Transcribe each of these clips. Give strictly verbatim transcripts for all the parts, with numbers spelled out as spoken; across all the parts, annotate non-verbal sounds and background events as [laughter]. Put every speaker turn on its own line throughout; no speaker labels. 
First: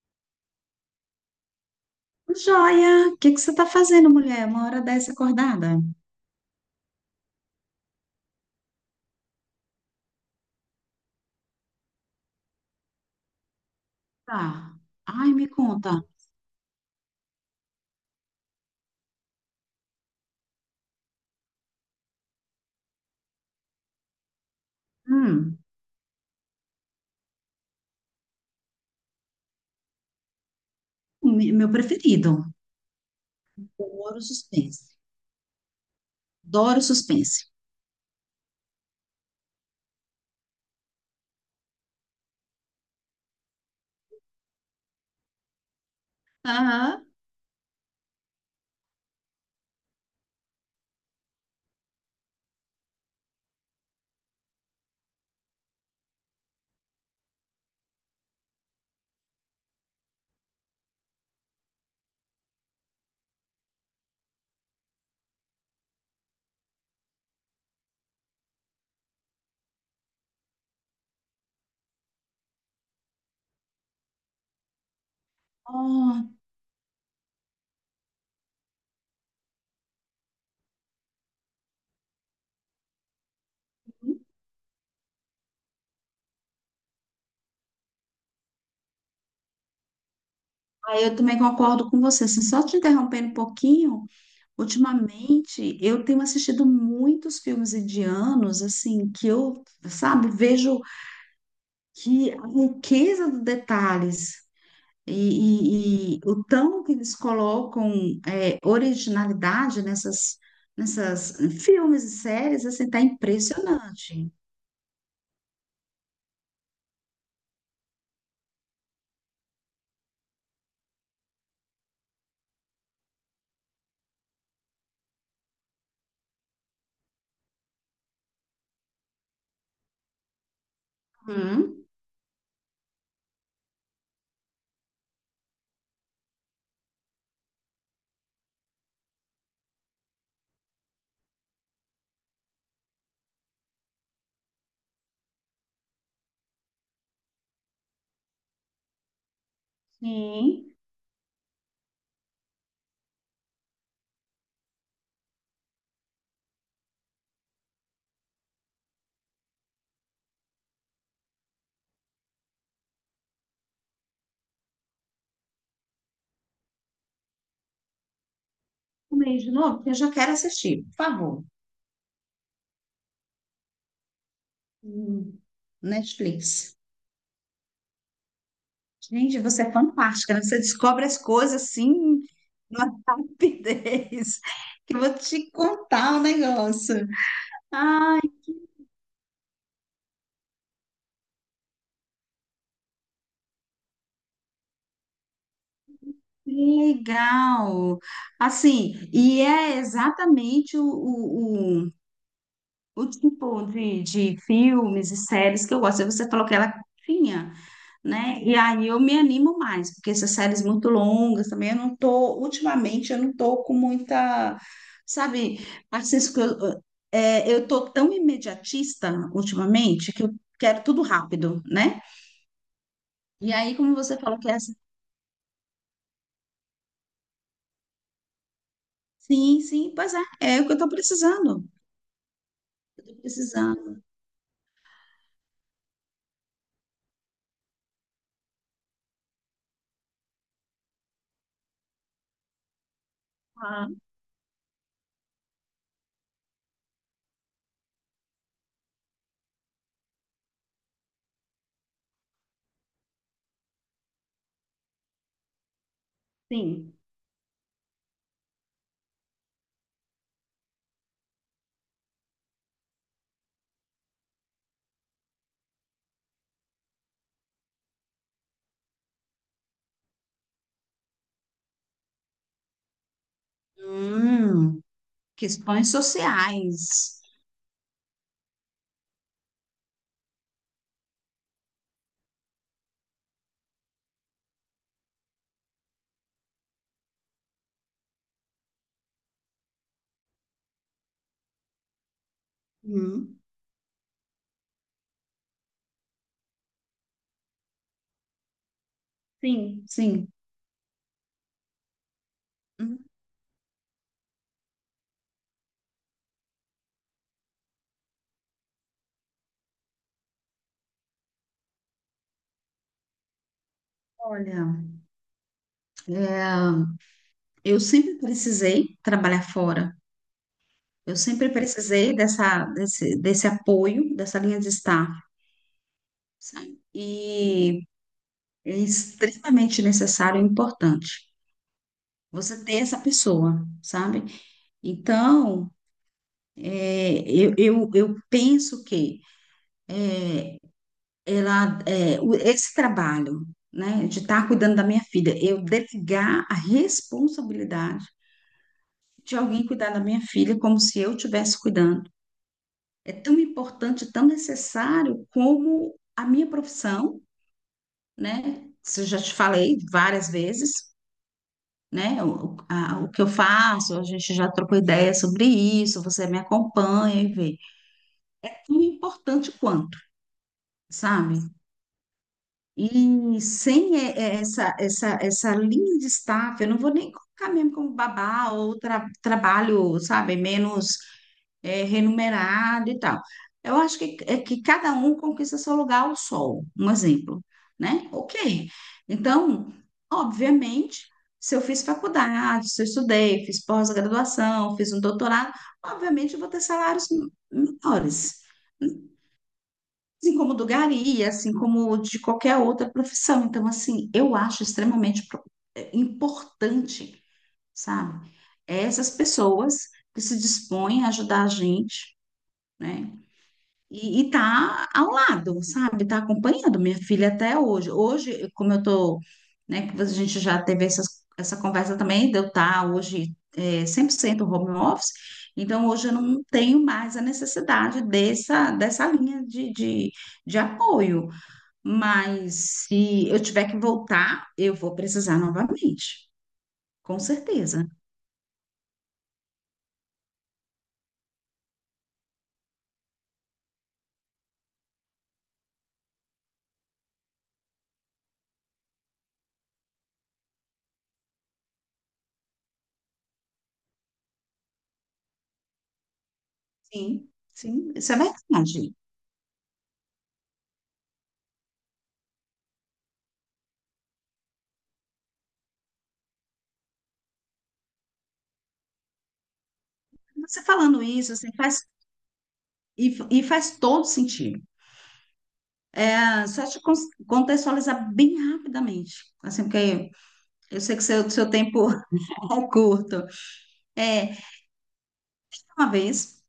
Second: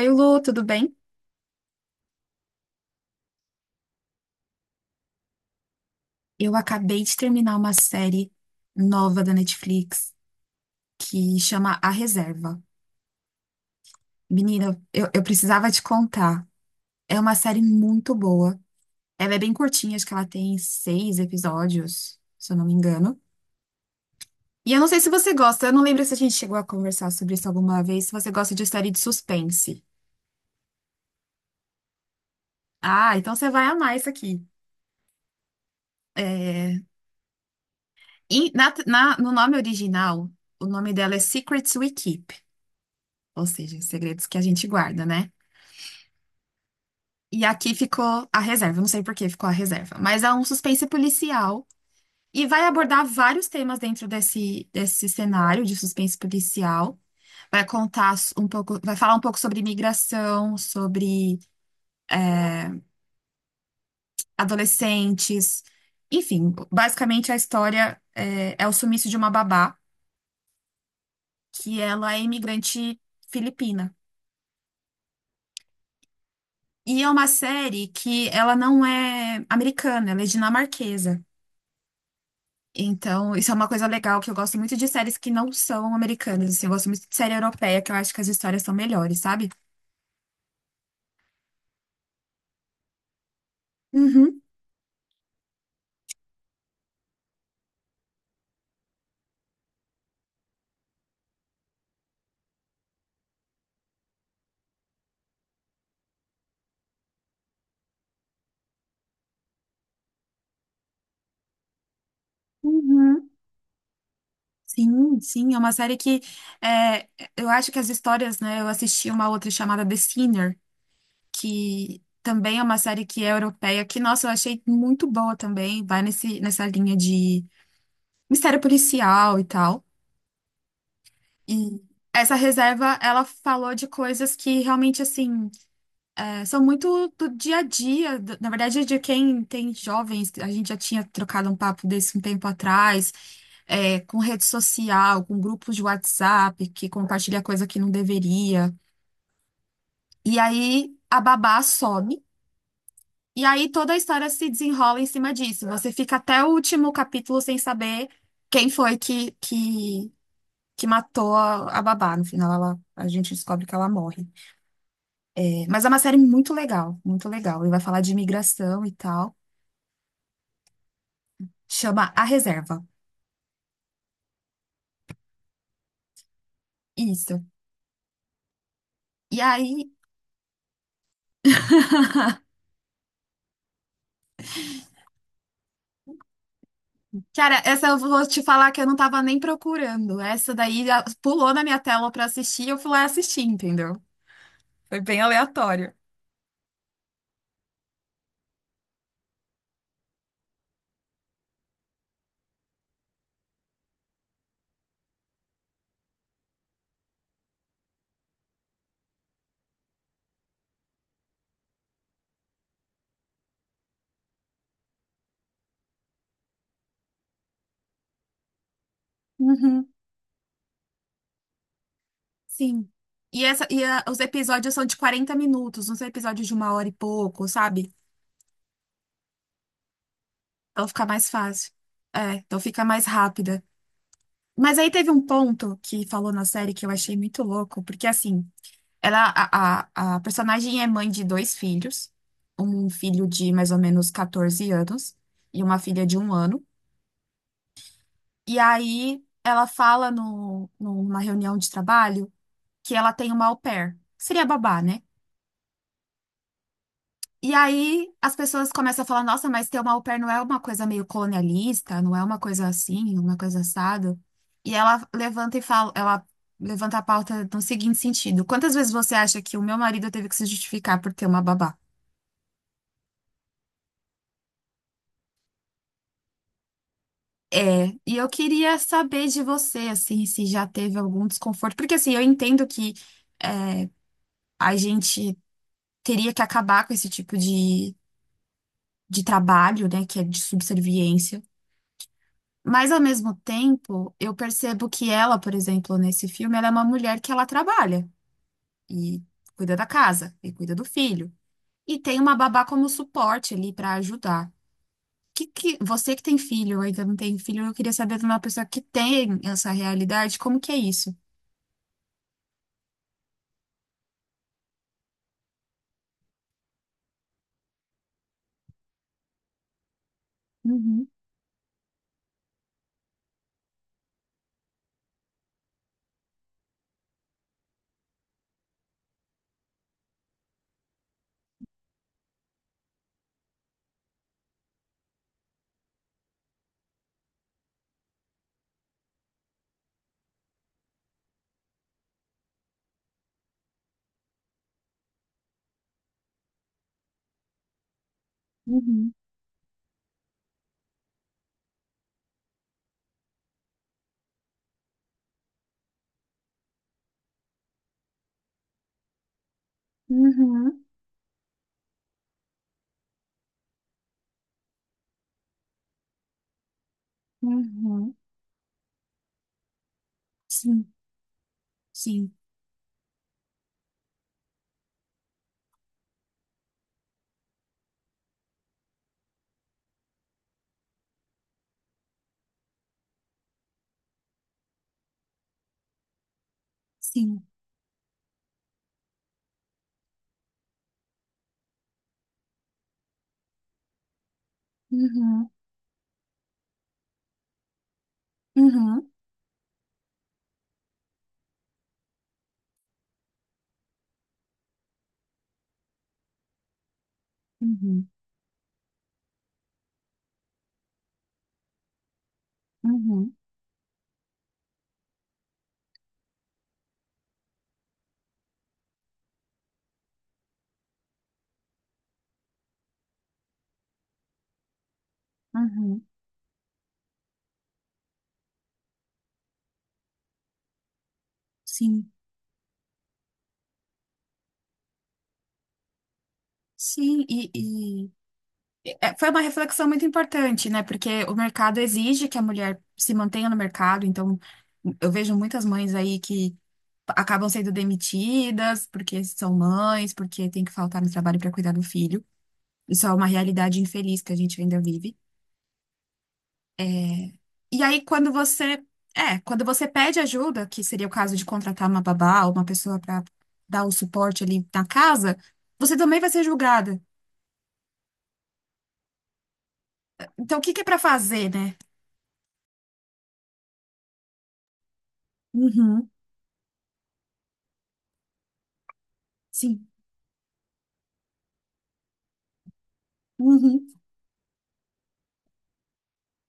Oi, Lu, tudo bem?
Joia, o que que você está fazendo, mulher? Uma hora dessa acordada?
Eu acabei de terminar uma série nova da Netflix que chama A Reserva.
Tá.
Menina, eu, eu
Ai, me
precisava te
conta.
contar. É uma série muito boa. Ela é bem curtinha, acho que ela tem seis episódios, se eu não me engano. E eu não sei se você
Hum,
gosta, eu não lembro se a gente chegou a conversar sobre isso alguma vez, se você gosta de série de suspense.
me- meu preferido.
Ah, então você vai amar isso
Adoro
aqui.
suspense.
É,
Adoro suspense.
e na- na- no nome original, o nome dela é Secrets We Keep, ou seja, segredos que a gente guarda, né?
Aham.
E aqui ficou a reserva, eu não sei por que ficou a reserva, mas é um suspense policial e vai abordar vários temas dentro desse, desse cenário de suspense policial. Vai contar um pouco, vai falar um pouco sobre imigração, sobre adolescentes, enfim, basicamente a história é, é o sumiço de uma babá, que ela é imigrante filipina.
Ó.
E é uma série que ela não é americana, ela é dinamarquesa. Então, isso é uma coisa legal que eu gosto muito de séries que não são americanas, assim, eu gosto muito de série europeia, que eu acho que as histórias são melhores, sabe?
Aí eu também concordo com você. Assim, só te interrompendo um pouquinho,
Uhum,
ultimamente eu tenho assistido muitos filmes indianos, assim, que eu, sabe, vejo que a riqueza dos detalhes. E, e- e o tão que eles colocam é, originalidade nessas, nessas filmes e séries, assim, tá
uhum.
impressionante.
Sim, sim, é uma série que é, eu acho que as histórias, né? Eu assisti uma outra chamada The Sinner, que também é uma série que é europeia, que, nossa, eu achei muito boa também, vai nesse, nessa linha de mistério policial e tal. E
Hum,
essa reserva, ela falou de coisas que realmente, assim. É, são muito do dia a dia, do- na verdade, de quem tem jovens, a gente já tinha trocado um papo desse um tempo atrás, é, com rede social, com grupos de WhatsApp, que compartilha coisa que não deveria. E
sim.
aí a babá some, e aí toda a história se desenrola em cima disso. Você fica até o último capítulo sem saber quem foi que, que, que matou a, a babá. No final, ela, a gente descobre que ela morre. É, mas é uma série muito legal, muito legal. Ele vai falar de imigração e
Comi
tal.
de novo, porque eu já quero assistir, por favor.
Chama A Reserva.
Hum, Netflix.
Isso.
Gente,
E
você é
aí,
fantástica, né? Você descobre as coisas assim,
[laughs]
numa [laughs] rapidez, que eu vou te contar o negócio.
cara, essa eu
Ah.
vou te falar que eu não tava nem procurando. Essa daí já pulou na minha tela pra assistir e eu fui lá assistir, entendeu? Foi bem aleatório.
Legal. Assim, e é exatamente o, o, o, o tipo de, de filmes e séries que eu gosto. Você falou que ela tinha, né? E aí eu me animo mais, porque essas séries muito longas também, eu não tô, ultimamente, eu não tô com muita, sabe, Francisco, eu, é, eu tô tão imediatista
Uhum,
ultimamente que eu quero tudo rápido, né?
sim. E,
E
essa,
aí,
e
como
ah,
você
os
falou que essa,
episódios são de quarenta minutos, uns episódios de uma hora e pouco, sabe?
sim, sim, pois é, é o que eu
Então
tô
fica mais
precisando.
fácil. É, então fica
Eu
mais
tô
rápida.
precisando.
Mas aí teve um ponto que falou na série que eu achei muito louco, porque assim. Ela, a, a, a personagem é mãe de dois filhos, um filho de mais ou
Ah,
menos catorze anos e uma filha de um ano. E aí ela fala no, numa reunião de trabalho que ela tem uma au pair, que seria babá, né?
sim.
E aí as pessoas começam a falar, nossa, mas ter uma au pair não é uma coisa meio colonialista, não é uma coisa assim, uma coisa assada. E ela levanta e fala, ela levanta a pauta no seguinte sentido: quantas vezes você acha que o meu marido teve que se justificar por ter uma babá?
Hum, questões sociais.
E eu queria saber de você, assim, se já teve algum desconforto, porque assim, eu entendo que é, a gente teria que acabar com esse tipo de, de trabalho, né, que é de subserviência, mas ao mesmo
Hum,
tempo, eu percebo que ela, por exemplo, nesse filme, ela é uma mulher que ela trabalha e cuida
sim.
da
Sim.
casa e cuida do filho, e tem uma babá como
Hum.
suporte ali para ajudar. Que, que, você que tem filho, ou ainda não tem filho, eu queria saber de uma pessoa que tem essa realidade, como que é isso?
Olha, é, eu sempre precisei trabalhar fora.
Uhum.
Eu sempre precisei dessa, desse, desse apoio, dessa linha de estar, sabe? E é extremamente necessário e importante você ter essa pessoa, sabe? Então, é, eu, eu, eu penso que ela é, o- esse trabalho, né, de estar cuidando da minha filha, eu delegar a responsabilidade
Uhum,
de alguém cuidar da minha filha como se eu estivesse cuidando. É tão importante, tão necessário como a minha profissão, né? Isso eu já te falei várias
uhum,
vezes, né? O, a- o que eu faço, a gente já trocou ideia sobre isso, você me acompanha e vê.
uhum.
É tão importante quanto,
Sim,
sabe?
sim,
E sem e- e- essa, essa, essa linha de staff, eu não vou nem colocar mesmo como babá ou tra- trabalho, sabe, menos eh, remunerado e tal. Eu acho que, é que cada um conquista seu lugar ao sol, um exemplo,
sim.
né? Ok. Então, obviamente, se eu fiz faculdade, se eu estudei, fiz pós-graduação, fiz um
Uhum,
doutorado, obviamente eu vou ter salários menores,
uhum,
assim como do gari, assim como de qualquer outra profissão. Então, assim, eu acho extremamente pro- eh, importante,
uhum,
sabe? Essas pessoas que se dispõem a ajudar a gente, né?
uhum,
E, e tá ao lado, sabe? Tá acompanhando minha filha até hoje. Hoje, como eu tô, né, que a gente já teve essas, essa conversa também, de eu tá hoje eh, cem por cento home office, então
uhum.
hoje eu não tenho mais a necessidade dessa, dessa linha de, de- de apoio.
Sim,
Mas se eu tiver que voltar, eu vou precisar novamente, com
sim. E,
certeza.
e- é, foi uma reflexão muito importante, né? Porque o mercado exige que a mulher se mantenha no mercado. Então, eu vejo muitas mães aí que acabam sendo demitidas porque são mães, porque tem que faltar no trabalho para cuidar do filho. Isso é uma realidade infeliz que a gente ainda vive. É,
Sim,
e
sim,
aí,
isso é
quando você,
verdade.
é, quando você pede ajuda, que seria o caso de contratar uma babá ou uma pessoa para dar o suporte ali na casa, você também vai ser julgada. Então, o
Você
que que é para
falando isso,
fazer,
assim,
né?
faz, e, e faz todo sentido.
Uhum,
Ah, só te cons- contextualizar bem rapidamente, assim,
sim.
porque eu sei que seu, seu tempo [laughs] é curto.
Uhum,
É, uma vez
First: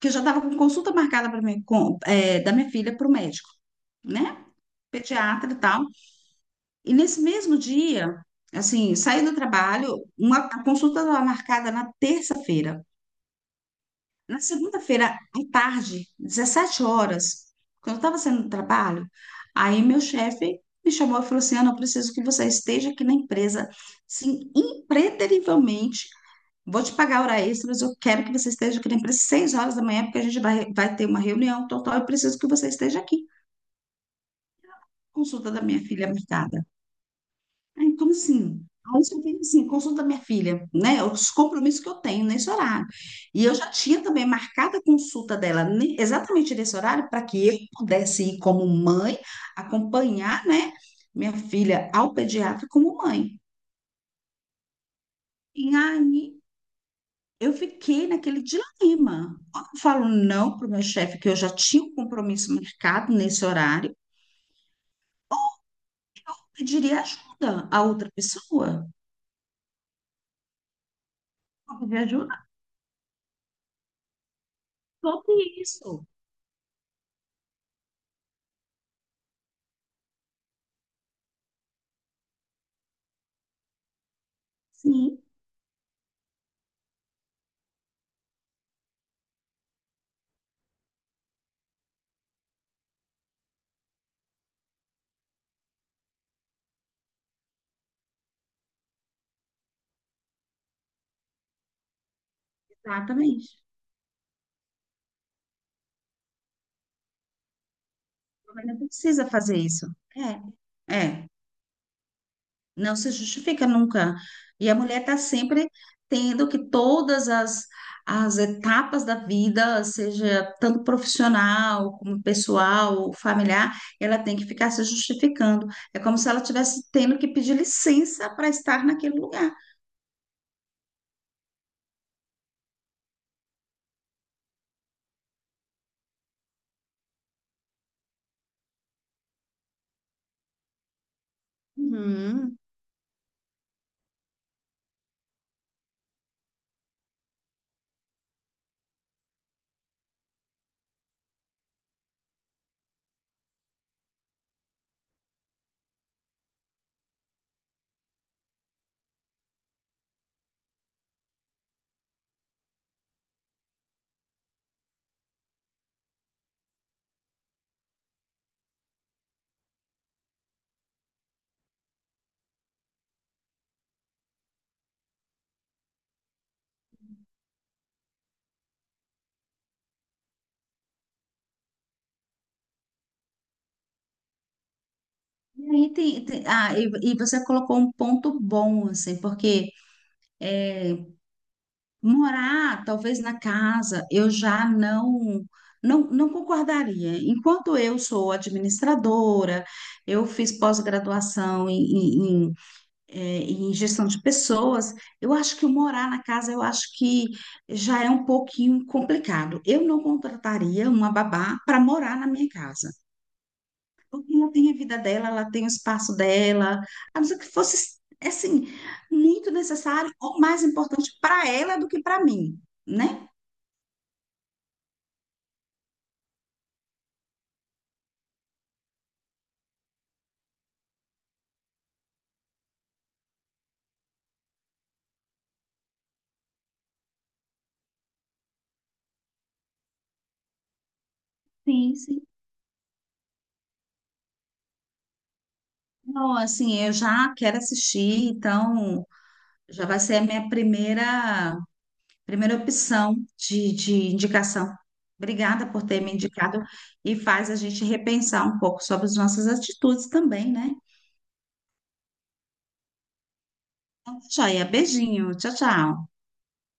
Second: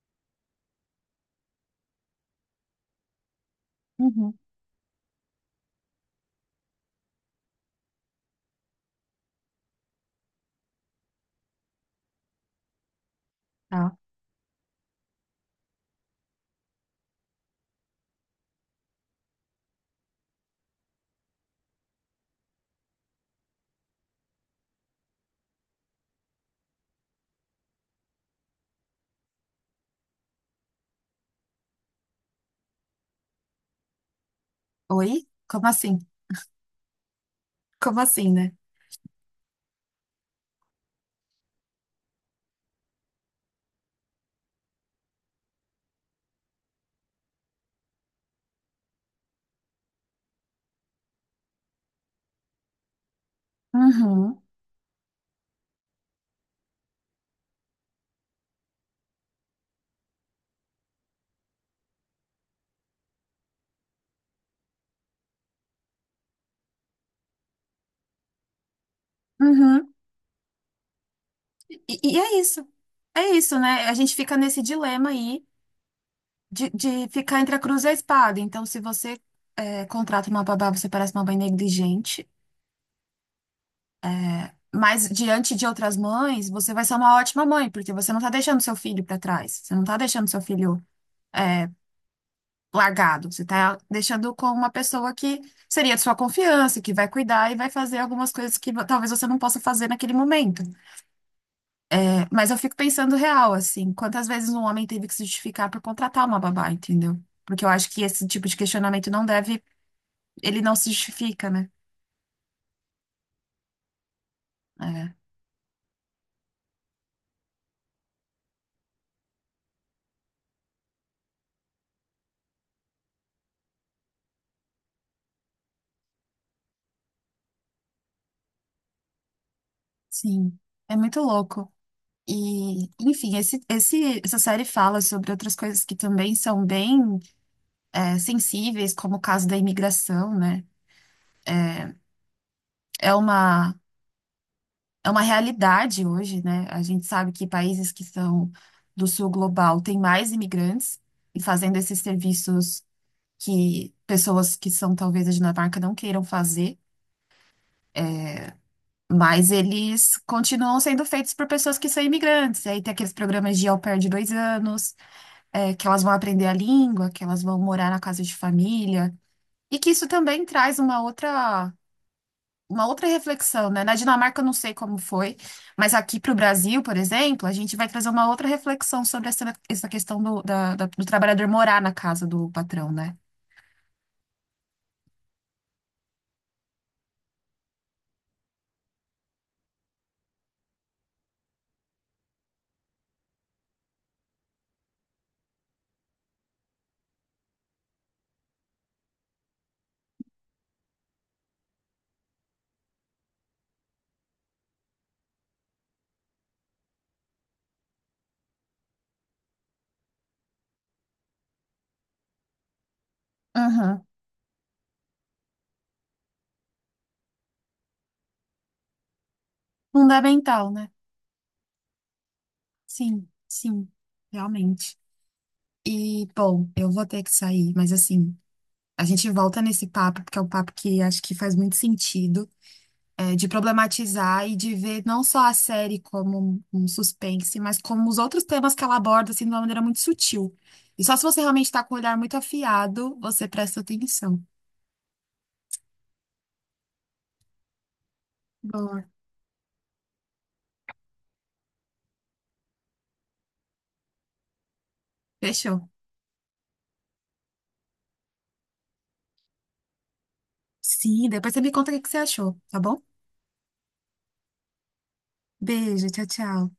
que eu já estava com consulta marcada para mim, com, é, da minha filha para o médico,
uhum.
né? Pediatra e tal. E nesse mesmo dia, assim, saí do trabalho, uma, a consulta estava marcada na terça-feira.
Tá.
Na segunda-feira, à tarde, dezessete horas, quando eu estava saindo do trabalho, aí meu chefe me chamou e falou assim, Ana, eu preciso que você esteja aqui na empresa, sim, impreterivelmente, vou te pagar hora extra, mas eu quero que você esteja aqui na empresa às seis horas da manhã, porque a gente vai, vai ter uma reunião total, eu preciso que você esteja aqui.
Oi?
Consulta da
Como
minha
assim?
filha marcada. Aí,
Como
como
assim, né?
assim? Aí só tem assim, consulta da minha filha, né? Os compromissos que eu tenho nesse horário. E eu já tinha também marcado a consulta dela ne- exatamente nesse horário para que eu pudesse ir como mãe, acompanhar, né, minha filha ao pediatra como mãe.
Uhum,
E aí eu fiquei naquele dilema. Ou eu falo não para o meu chefe, que eu já tinha um compromisso marcado nesse horário, eu pediria ajuda a outra pessoa.
uhum.
Eu
E,
pediria
e é
ajuda
isso. É isso, né? A gente fica nesse dilema aí
sobre isso.
de, de ficar entre a cruz e a espada. Então, se você é, contrata uma babá, você parece uma mãe negligente. Mas
Sim,
diante de outras mães, você vai ser uma ótima mãe, porque você não está deixando seu filho para trás, você não está deixando seu filho é, largado, você está deixando com uma pessoa que seria de sua confiança, que vai cuidar e vai fazer algumas coisas que vo- talvez você não possa fazer naquele momento. É, mas eu fico pensando real,
exatamente.
assim, quantas vezes um homem teve que se justificar por contratar uma babá, entendeu? Porque eu acho que esse tipo
O
de
governo
questionamento não
precisa fazer
deve,
isso.
ele não se
É, é.
justifica, né?
Não se justifica nunca. E a mulher
É,
está sempre tendo que todas as, as etapas da vida, seja tanto profissional como pessoal, familiar, ela tem que ficar se justificando. É como se ela tivesse tendo que pedir licença para estar naquele lugar.
sim, é muito louco. E, enfim, esse, esse- essa série fala sobre outras coisas que também são bem é, sensíveis, como o caso da imigração, né?
Uhum.
É uma, é uma realidade hoje, né? A gente sabe que países que são do sul global têm mais imigrantes e fazendo esses serviços que pessoas que são talvez da Dinamarca não queiram fazer, mas eles continuam sendo feitos por pessoas que são imigrantes. E aí tem aqueles programas de au pair de dois anos. É, que elas vão aprender a língua, que elas vão morar na casa de família, e que isso também traz uma outra, uma outra reflexão, né? Na Dinamarca eu não sei como foi, mas aqui para o Brasil, por exemplo, a gente vai trazer uma outra reflexão sobre essa, essa questão do, da- da- do trabalhador morar na casa do patrão, né?
E aí tem, tem- ah, e, e você colocou um ponto bom, assim, porque morar, talvez na casa, eu já não, não, não concordaria. Enquanto eu sou administradora, eu fiz pós-graduação em, em, em, eh, em gestão de pessoas, eu acho que o morar na casa, eu acho que já é um pouquinho complicado. Eu não contrataria uma babá para morar na minha casa.
Uhum.
Porque ela tem a vida dela, ela tem o espaço dela, a não ser que fosse, assim, muito necessário ou mais
Fundamental, né?
importante para ela do que para mim,
Sim,
né?
sim, realmente. E, bom, eu vou ter que sair, mas assim, a gente volta nesse papo, porque é um papo que acho que faz muito sentido. É, de problematizar e de ver não só a série como um um suspense, mas como os outros temas que ela aborda, assim, de uma maneira muito sutil. E só se você realmente está com
Sim,
o olhar
sim.
muito afiado, você presta atenção.
Não, assim, eu já quero assistir,
Boa.
então já vai ser a minha primeira, primeira opção de, de indicação. Obrigada por
Fechou?
ter me indicado e faz a gente repensar um pouco sobre as nossas atitudes também, né?
Sim, depois você me conta o que que você achou, tá bom?
Então, joia, beijinho, tchau, tchau.
Beijo, tchau, tchau.